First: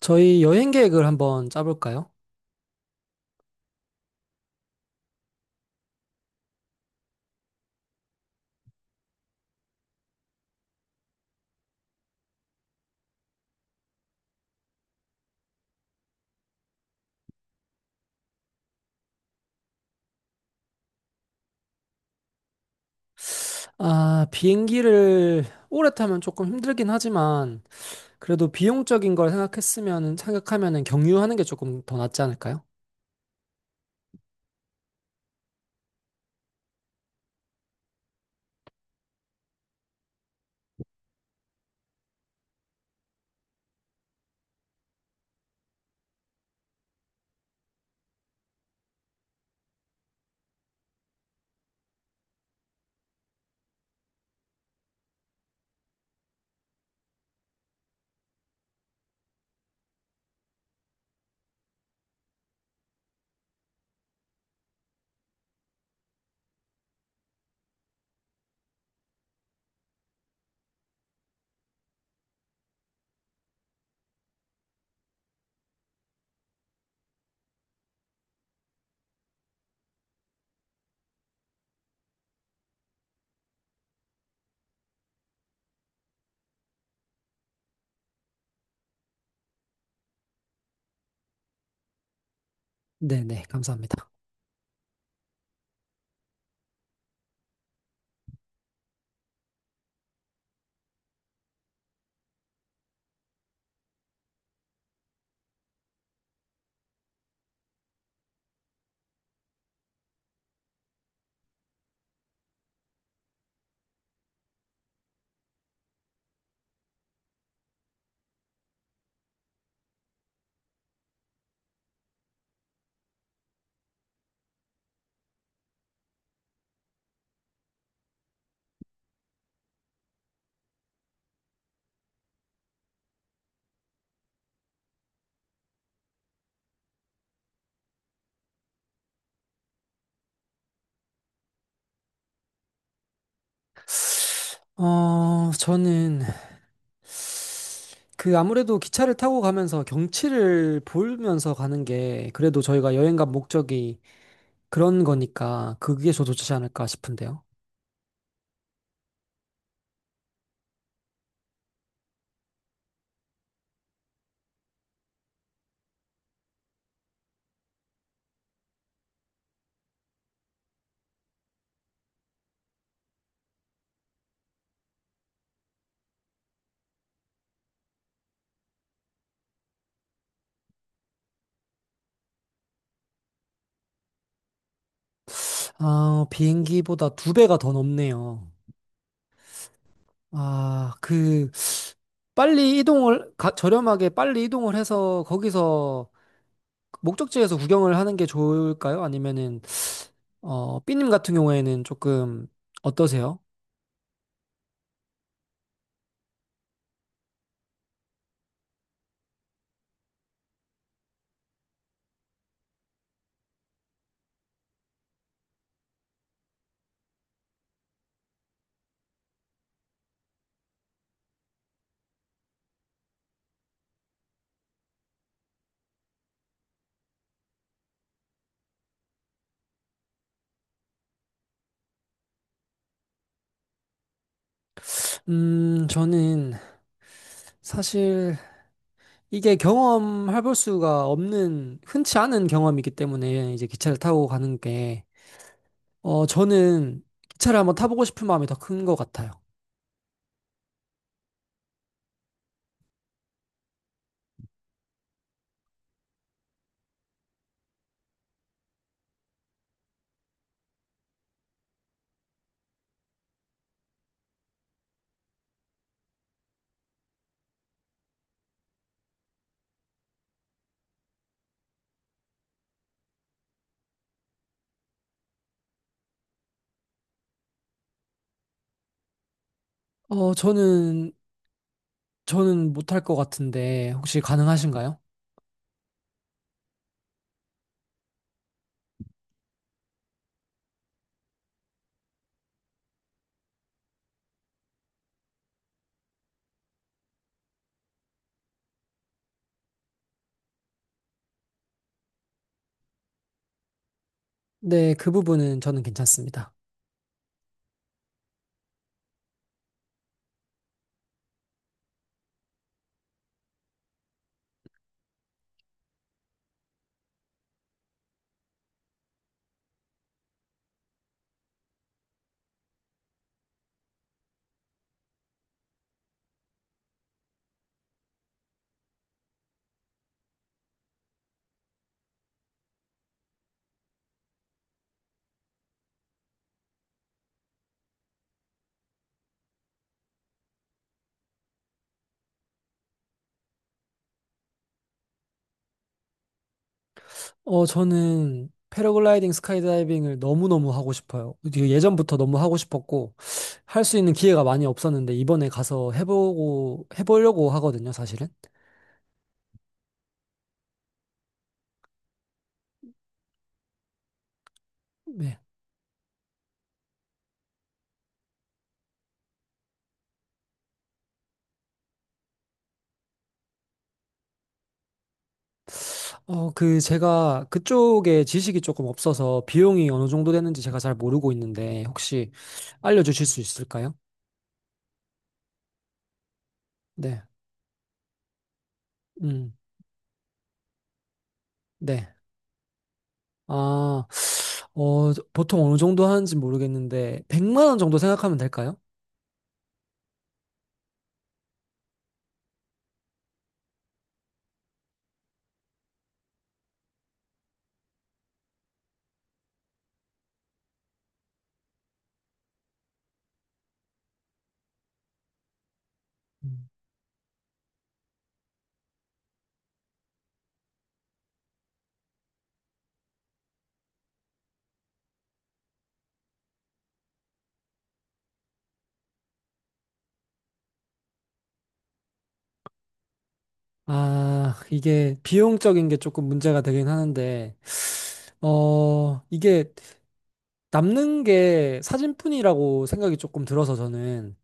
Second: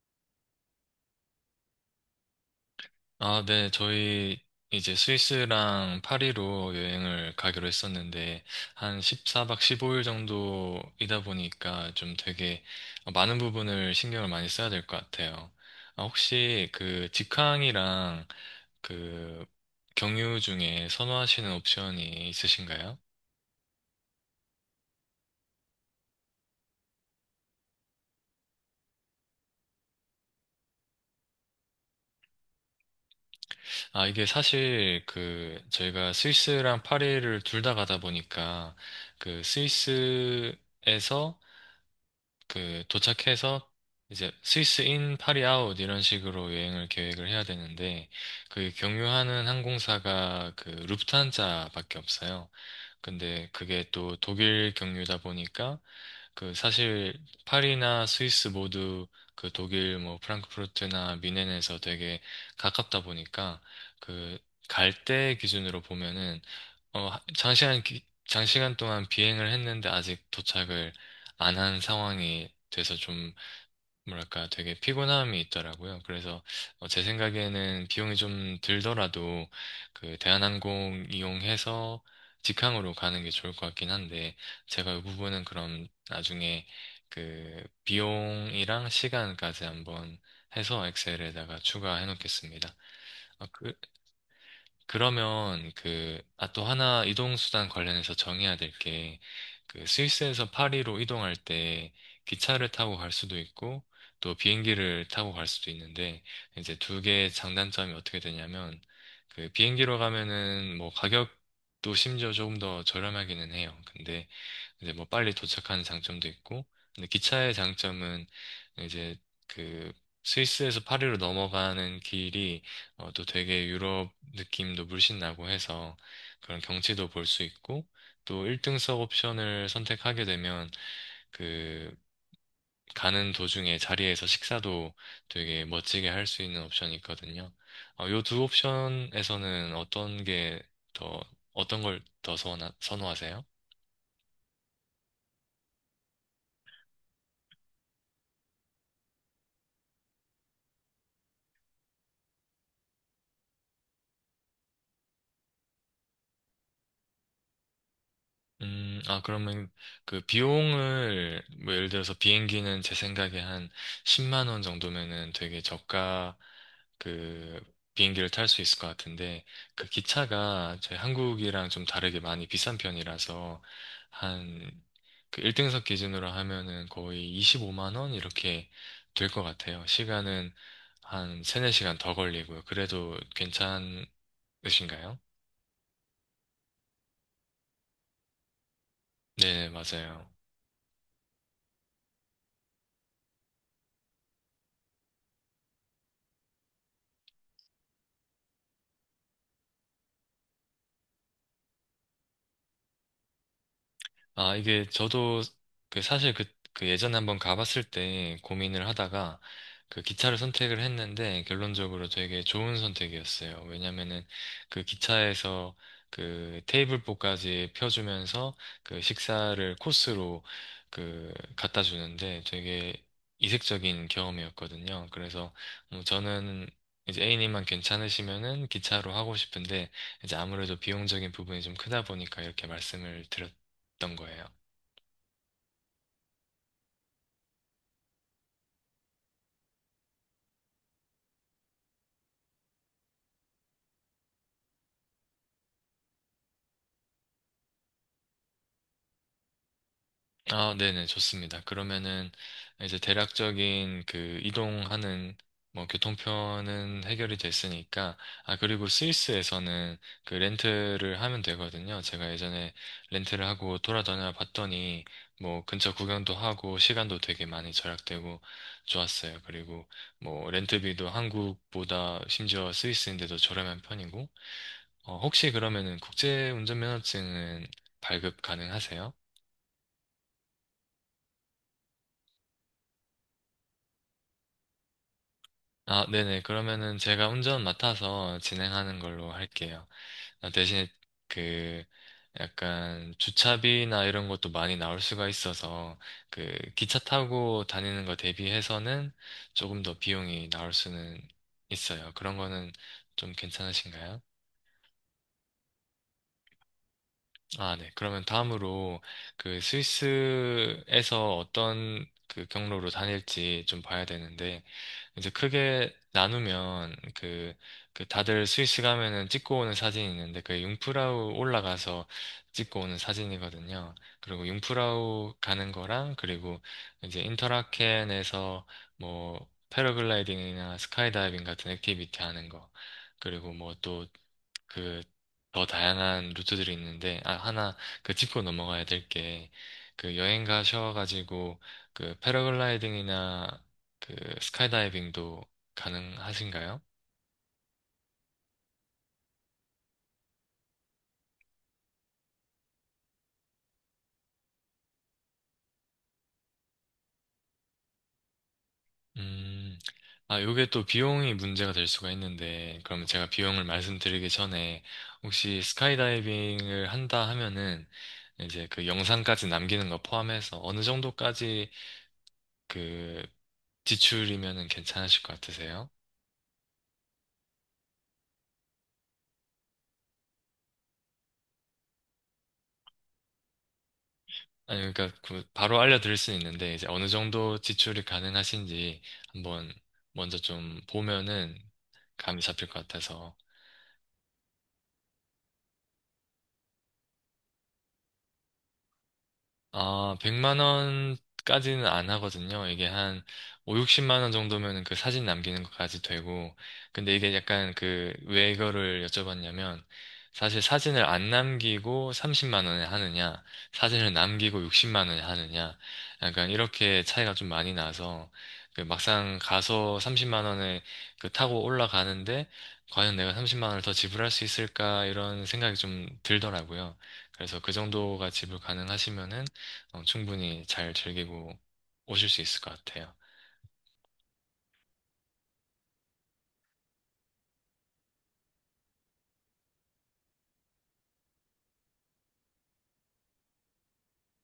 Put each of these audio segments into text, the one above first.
저희 여행 계획을 한번 짜볼까요? 아, 네, 저희 이제 스위스랑 파리로 여행을 가기로 했었는데, 한 14박 15일 정도이다 보니까 좀 되게 많은 부분을 신경을 많이 써야 될 것 같아요. 아, 혹시 그 직항이랑 그 경유 중에 선호하시는 옵션이 있으신가요? 아, 비행기를 오래 타면 조금 힘들긴 하지만 그래도 비용적인 걸 생각했으면 생각하면은 경유하는 게 조금 더 낫지 않을까요? 아, 이게 사실 그 저희가 스위스랑 파리를 둘 다 가다 보니까 그 스위스 에서 그 도착해서 이제 스위스 인, 파리 아웃 이런 식으로 여행을 계획을 해야 되는데 그 경유하는 항공사가 그 루프트한자밖에 없어요. 근데 그게 또 독일 경유다 보니까 그 사실 파리나 스위스 모두 그 독일 뭐 프랑크푸르트나 뮌헨에서 되게 가깝다 보니까 그 갈 때 기준으로 보면은 장시간 동안 비행을 했는데 아직 도착을 안 한 상황이 돼서 뭐랄까 되게 피곤함이 있더라고요. 그래서 제 생각에는 비용이 좀 들더라도 그 대한항공 이용해서 직항으로 가는 게 좋을 것 같긴 한데 제가 이 부분은 그럼 나중에 그 비용이랑 시간까지 한번 해서 엑셀에다가 추가해 놓겠습니다. 네네, 아, 그 감사합니다. 그러면 그, 아, 또 하나 이동수단 관련해서 정해야 될 게, 그 스위스에서 파리로 이동할 때 기차를 타고 갈 수도 있고, 또 비행기를 타고 갈 수도 있는데, 이제 두 개의 장단점이 어떻게 되냐면, 그 비행기로 가면은 뭐 가격도 심지어 조금 더 저렴하기는 해요. 근데 이제 뭐 빨리 도착하는 장점도 있고, 근데 기차의 장점은 이제 그 스위스에서 파리로 넘어가는 길이 어, 또 되게 유럽 느낌도 물씬 나고 해서 그런 경치도 볼 수 있고, 또 1등석 옵션을 선택하게 되면 그 가는 도중에 자리에서 식사도 되게 멋지게 할 수 있는 옵션이 있거든요. 어, 요 두 옵션에서는 더, 어떤 걸 더 선호하세요? 저는 아무래도 기차를 타고 가면서 경치를 보면서 가는 게 그래도 저희가 여행 간 목적이 그런 거니까 그게 더 좋지 않을까 싶은데요. 아, 그러면 그 비용을, 뭐 예를 들어서 비행기는 제 생각에 한 10만 원 정도면은 되게 저가 그 비행기를 탈 수 있을 것 같은데 그 기차가 저희 한국이랑 좀 다르게 많이 비싼 편이라서 한 그 1등석 기준으로 하면은 거의 25만 원 이렇게 될 것 같아요. 시간은 한 3, 4시간 더 걸리고요. 그래도 괜찮으신가요? 아, 비행기보다 두 배가 더 넘네요. 네, 맞아요. 아, 그 빨리 저렴하게 빨리 이동을 해서 거기서 목적지에서 구경을 하는 게 좋을까요? 아니면은, 어, 삐님 같은 경우에는 조금 어떠세요? 아, 이게 저도 그 사실 그, 그 예전에 한번 가봤을 때 고민을 하다가 그 기차를 선택을 했는데 결론적으로 되게 좋은 선택이었어요. 왜냐면은 그 기차에서 그 테이블보까지 펴주면서 그 식사를 코스로 그 갖다 주는데 되게 이색적인 경험이었거든요. 그래서 뭐 저는 이제 A님만 괜찮으시면은 기차로 하고 싶은데 이제 아무래도 비용적인 부분이 좀 크다 보니까 이렇게 말씀을 드렸어요. 어떤 거예요? 저는 사실 이게 경험해 볼 수가 없는, 흔치 않은 경험이기 때문에 이제 기차를 타고 가는 게, 저는 기차를 한번 타보고 싶은 마음이 더 큰 것 같아요. 아, 네네, 좋습니다. 그러면은 이제 대략적인 그 이동하는 뭐 교통편은 해결이 됐으니까 아 그리고 스위스에서는 그 렌트를 하면 되거든요. 제가 예전에 렌트를 하고 돌아다녀 봤더니 뭐 근처 구경도 하고 시간도 되게 많이 절약되고 좋았어요. 그리고 뭐 렌트비도 한국보다 심지어 스위스인데도 저렴한 편이고 어, 혹시 그러면은 국제 운전면허증은 발급 가능하세요? 어, 저는 못할 것 같은데 혹시 가능하신가요? 아, 네네. 그러면은 제가 운전 맡아서 진행하는 걸로 할게요. 아, 대신에 그 약간 주차비나 이런 것도 많이 나올 수가 있어서 그 기차 타고 다니는 거 대비해서는 조금 더 비용이 나올 수는 있어요. 그런 거는 좀 괜찮으신가요? 네, 그 부분은 저는 괜찮습니다. 아, 네. 그러면 다음으로 그 스위스에서 어떤 그 경로로 다닐지 좀 봐야 되는데 이제 크게 나누면 그, 그 다들 스위스 가면은 찍고 오는 사진이 있는데 그게 융프라우 올라가서 찍고 오는 사진이거든요. 그리고 융프라우 가는 거랑 그리고 이제 인터라켄에서 뭐 패러글라이딩이나 스카이다이빙 같은 액티비티 하는 거. 그리고 뭐또 그 더 다양한 루트들이 있는데 아 하나 그 짚고 넘어가야 될 게 그 여행 가셔가지고 그 패러글라이딩이나 그 스카이다이빙도 가능하신가요? 어, 저는 패러글라이딩, 스카이다이빙을 너무너무 하고 싶어요. 이게 예전부터 너무 하고 싶었고, 할 수 있는 기회가 많이 없었는데, 이번에 가서 해보고, 해보려고 하거든요, 사실은. 음, 아 요게 또 비용이 문제가 될 수가 있는데 그러면 제가 비용을 말씀드리기 전에 네. 혹시 스카이다이빙을 한다 하면은 이제 그 영상까지 남기는 거 포함해서 어느 정도까지 그 지출이면은 괜찮으실 것 같으세요? 어, 그, 제가 그쪽에 지식이 조금 없어서 비용이 어느 정도 되는지 제가 잘 모르고 있는데, 혹시 알려주실 수 있을까요? 아니, 그러니까 그 바로 알려드릴 수는 있는데 이제 어느 네. 정도 지출이 가능하신지 음, 한번 먼저 좀 보면은 네. 감이 잡힐 것 같아서 아, 보통 어느 정도 하는지 모르겠는데, 100만 원 정도 생각하면 될까요? 아, 100만 원까지는 안 하거든요. 이게 한오 60만 원 정도면 그 사진 남기는 것까지 되고. 근데 이게 약간 그, 왜 이거를 여쭤봤냐면, 사실 사진을 안 남기고 30만 원에 하느냐, 사진을 남기고 60만 원에 하느냐, 약간 음. 이렇게 차이가 좀 많이 나서, 그 막상 가서 30만 원에 그 타고 올라가는데, 과연 내가 30만 원을 더 지불할 수 있을까, 이런 생각이 좀 들더라고요. 그래서 그 정도가 지불 가능하시면은 어, 충분히 잘 즐기고 오실 수 있을 것 같아요. 아, 이게 비용적인 게 조금 문제가 되긴 하는데, 어, 이게 남는 게 사진뿐이라고 생각이 조금 들어서 저는,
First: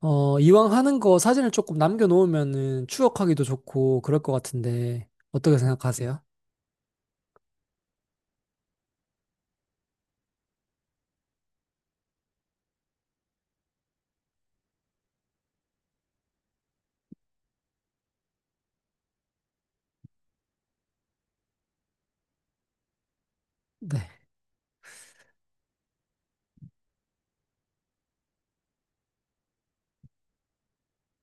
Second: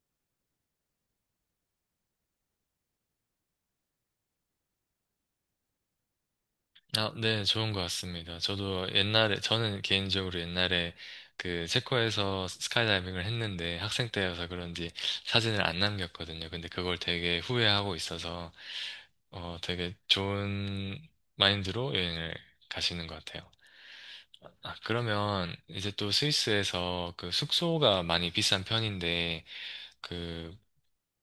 어, 이왕 하는 거 사진을 조금 남겨놓으면은 추억하기도 좋고 그럴 것 같은데, 어떻게 생각하세요? 아, 네, 좋은 것 같습니다. 저도 옛날에, 저는 개인적으로 옛날에 그 체코에서 스카이다이빙을 했는데 학생 때여서 그런지 사진을 안 남겼거든요. 근데 그걸 되게 후회하고 있어서 어, 되게 좋은 마인드로 여행을 가시는 것 같아요. 네. 아, 그러면 이제 또 스위스에서 그 숙소가 많이 비싼 편인데 그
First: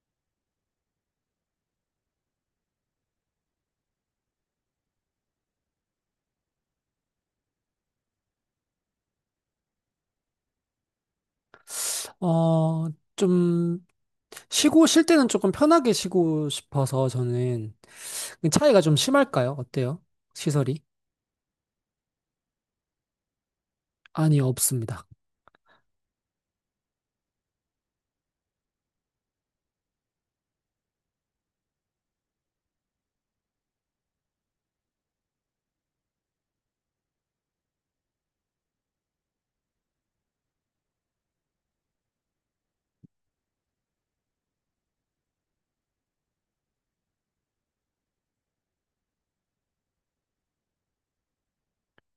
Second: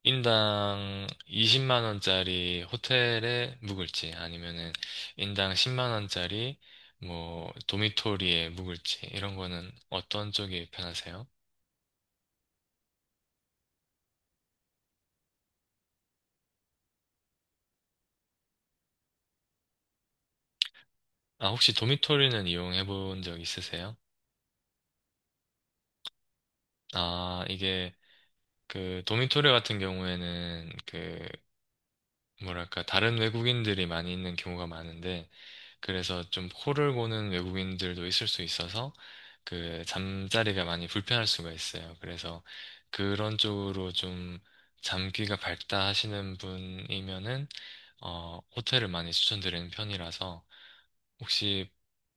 인당 20만 원짜리 호텔에 묵을지 아니면은 인당 10만 원짜리 뭐 도미토리에 묵을지 이런 거는 어떤 쪽이 편하세요? 어, 좀, 쉬고, 쉴 때는 조금 편하게 쉬고 싶어서 저는, 그 차이가 좀 심할까요? 어때요? 시설이? 아 혹시 도미토리는 이용해 본 적 있으세요? 아니, 없습니다. 아 이게 그 도미토리 같은 경우에는 그 뭐랄까 다른 외국인들이 많이 있는 경우가 많은데 그래서 좀 코를 고는 외국인들도 있을 수 있어서 그 잠자리가 많이 불편할 수가 있어요. 그래서 그런 쪽으로 좀 잠귀가 밝다 하시는 분이면은 어 호텔을 많이 추천드리는 편이라서 혹시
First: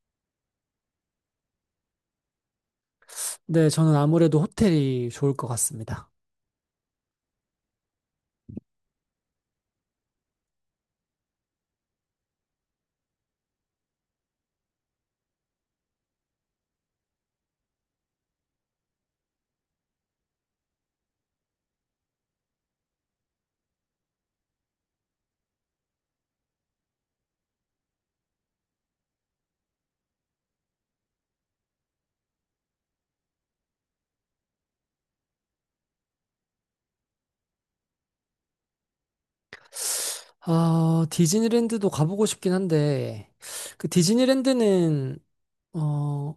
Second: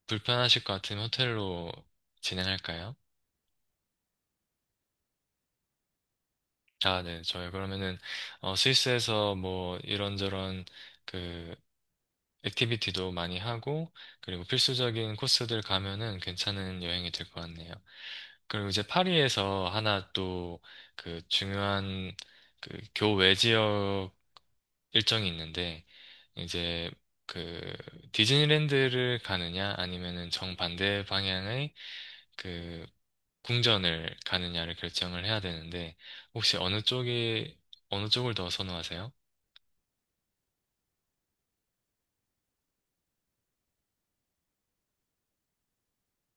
불편하실 것 같으면 호텔로 진행할까요? 네, 저는 아무래도 호텔이 좋을 것 같습니다. 아, 네. 저희 그러면은 어 스위스에서 뭐 이런저런 그 액티비티도 많이 하고, 그리고 필수적인 코스들 가면은 괜찮은 여행이 될 것 같네요. 그리고 이제 파리에서 하나 또 그 중요한 그 교외 지역 일정이 있는데, 이제 그 디즈니랜드를 가느냐 아니면은 정반대 방향의 그 궁전을 가느냐를 결정을 해야 되는데, 혹시 어느 쪽이, 어느 쪽을 더 선호하세요? 아, 디즈니랜드도 가보고 싶긴 한데, 그 디즈니랜드는, 어,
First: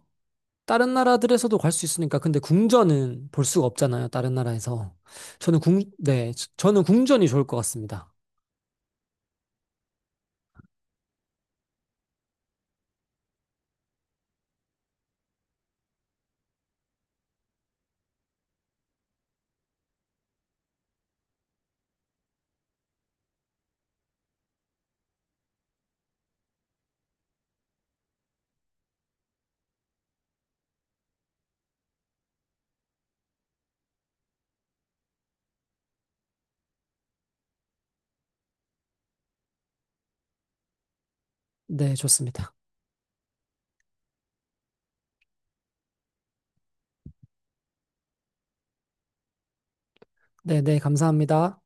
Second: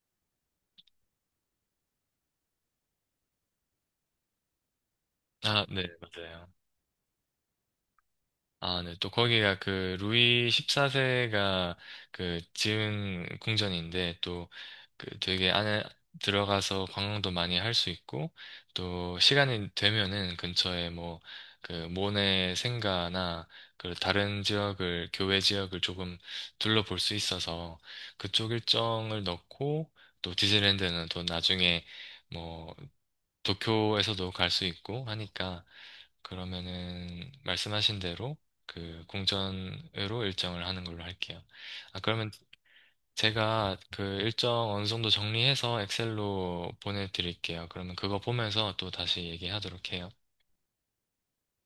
다른 나라들에서도 갈 수 있으니까, 근데 궁전은 볼 수가 없잖아요, 다른 나라에서. 저는 아, 네, 맞아요. 저는 궁전이 좋을 것 같습니다. 아, 네. 또 거기가 그 루이 14세가 그 지은 궁전인데 또 그 되게 안에 들어가서 관광도 많이 할 수 있고 또 시간이 되면은 근처에 뭐 그 모네 생가나 그 다른 지역을 교외 지역을 조금 둘러볼 수 있어서 그쪽 일정을 넣고 또 디즈니랜드는 또 나중에 뭐 도쿄에서도 갈 수 있고 하니까 그러면은 말씀하신 대로 그 공전으로 일정을 하는 걸로 할게요. 네, 아, 그러면 좋습니다. 제가 그 일정 어느 정도 정리해서 엑셀로 보내드릴게요. 그러면 그거 보면서 또 다시 얘기하도록 해요. 네, 네, 감사합니다.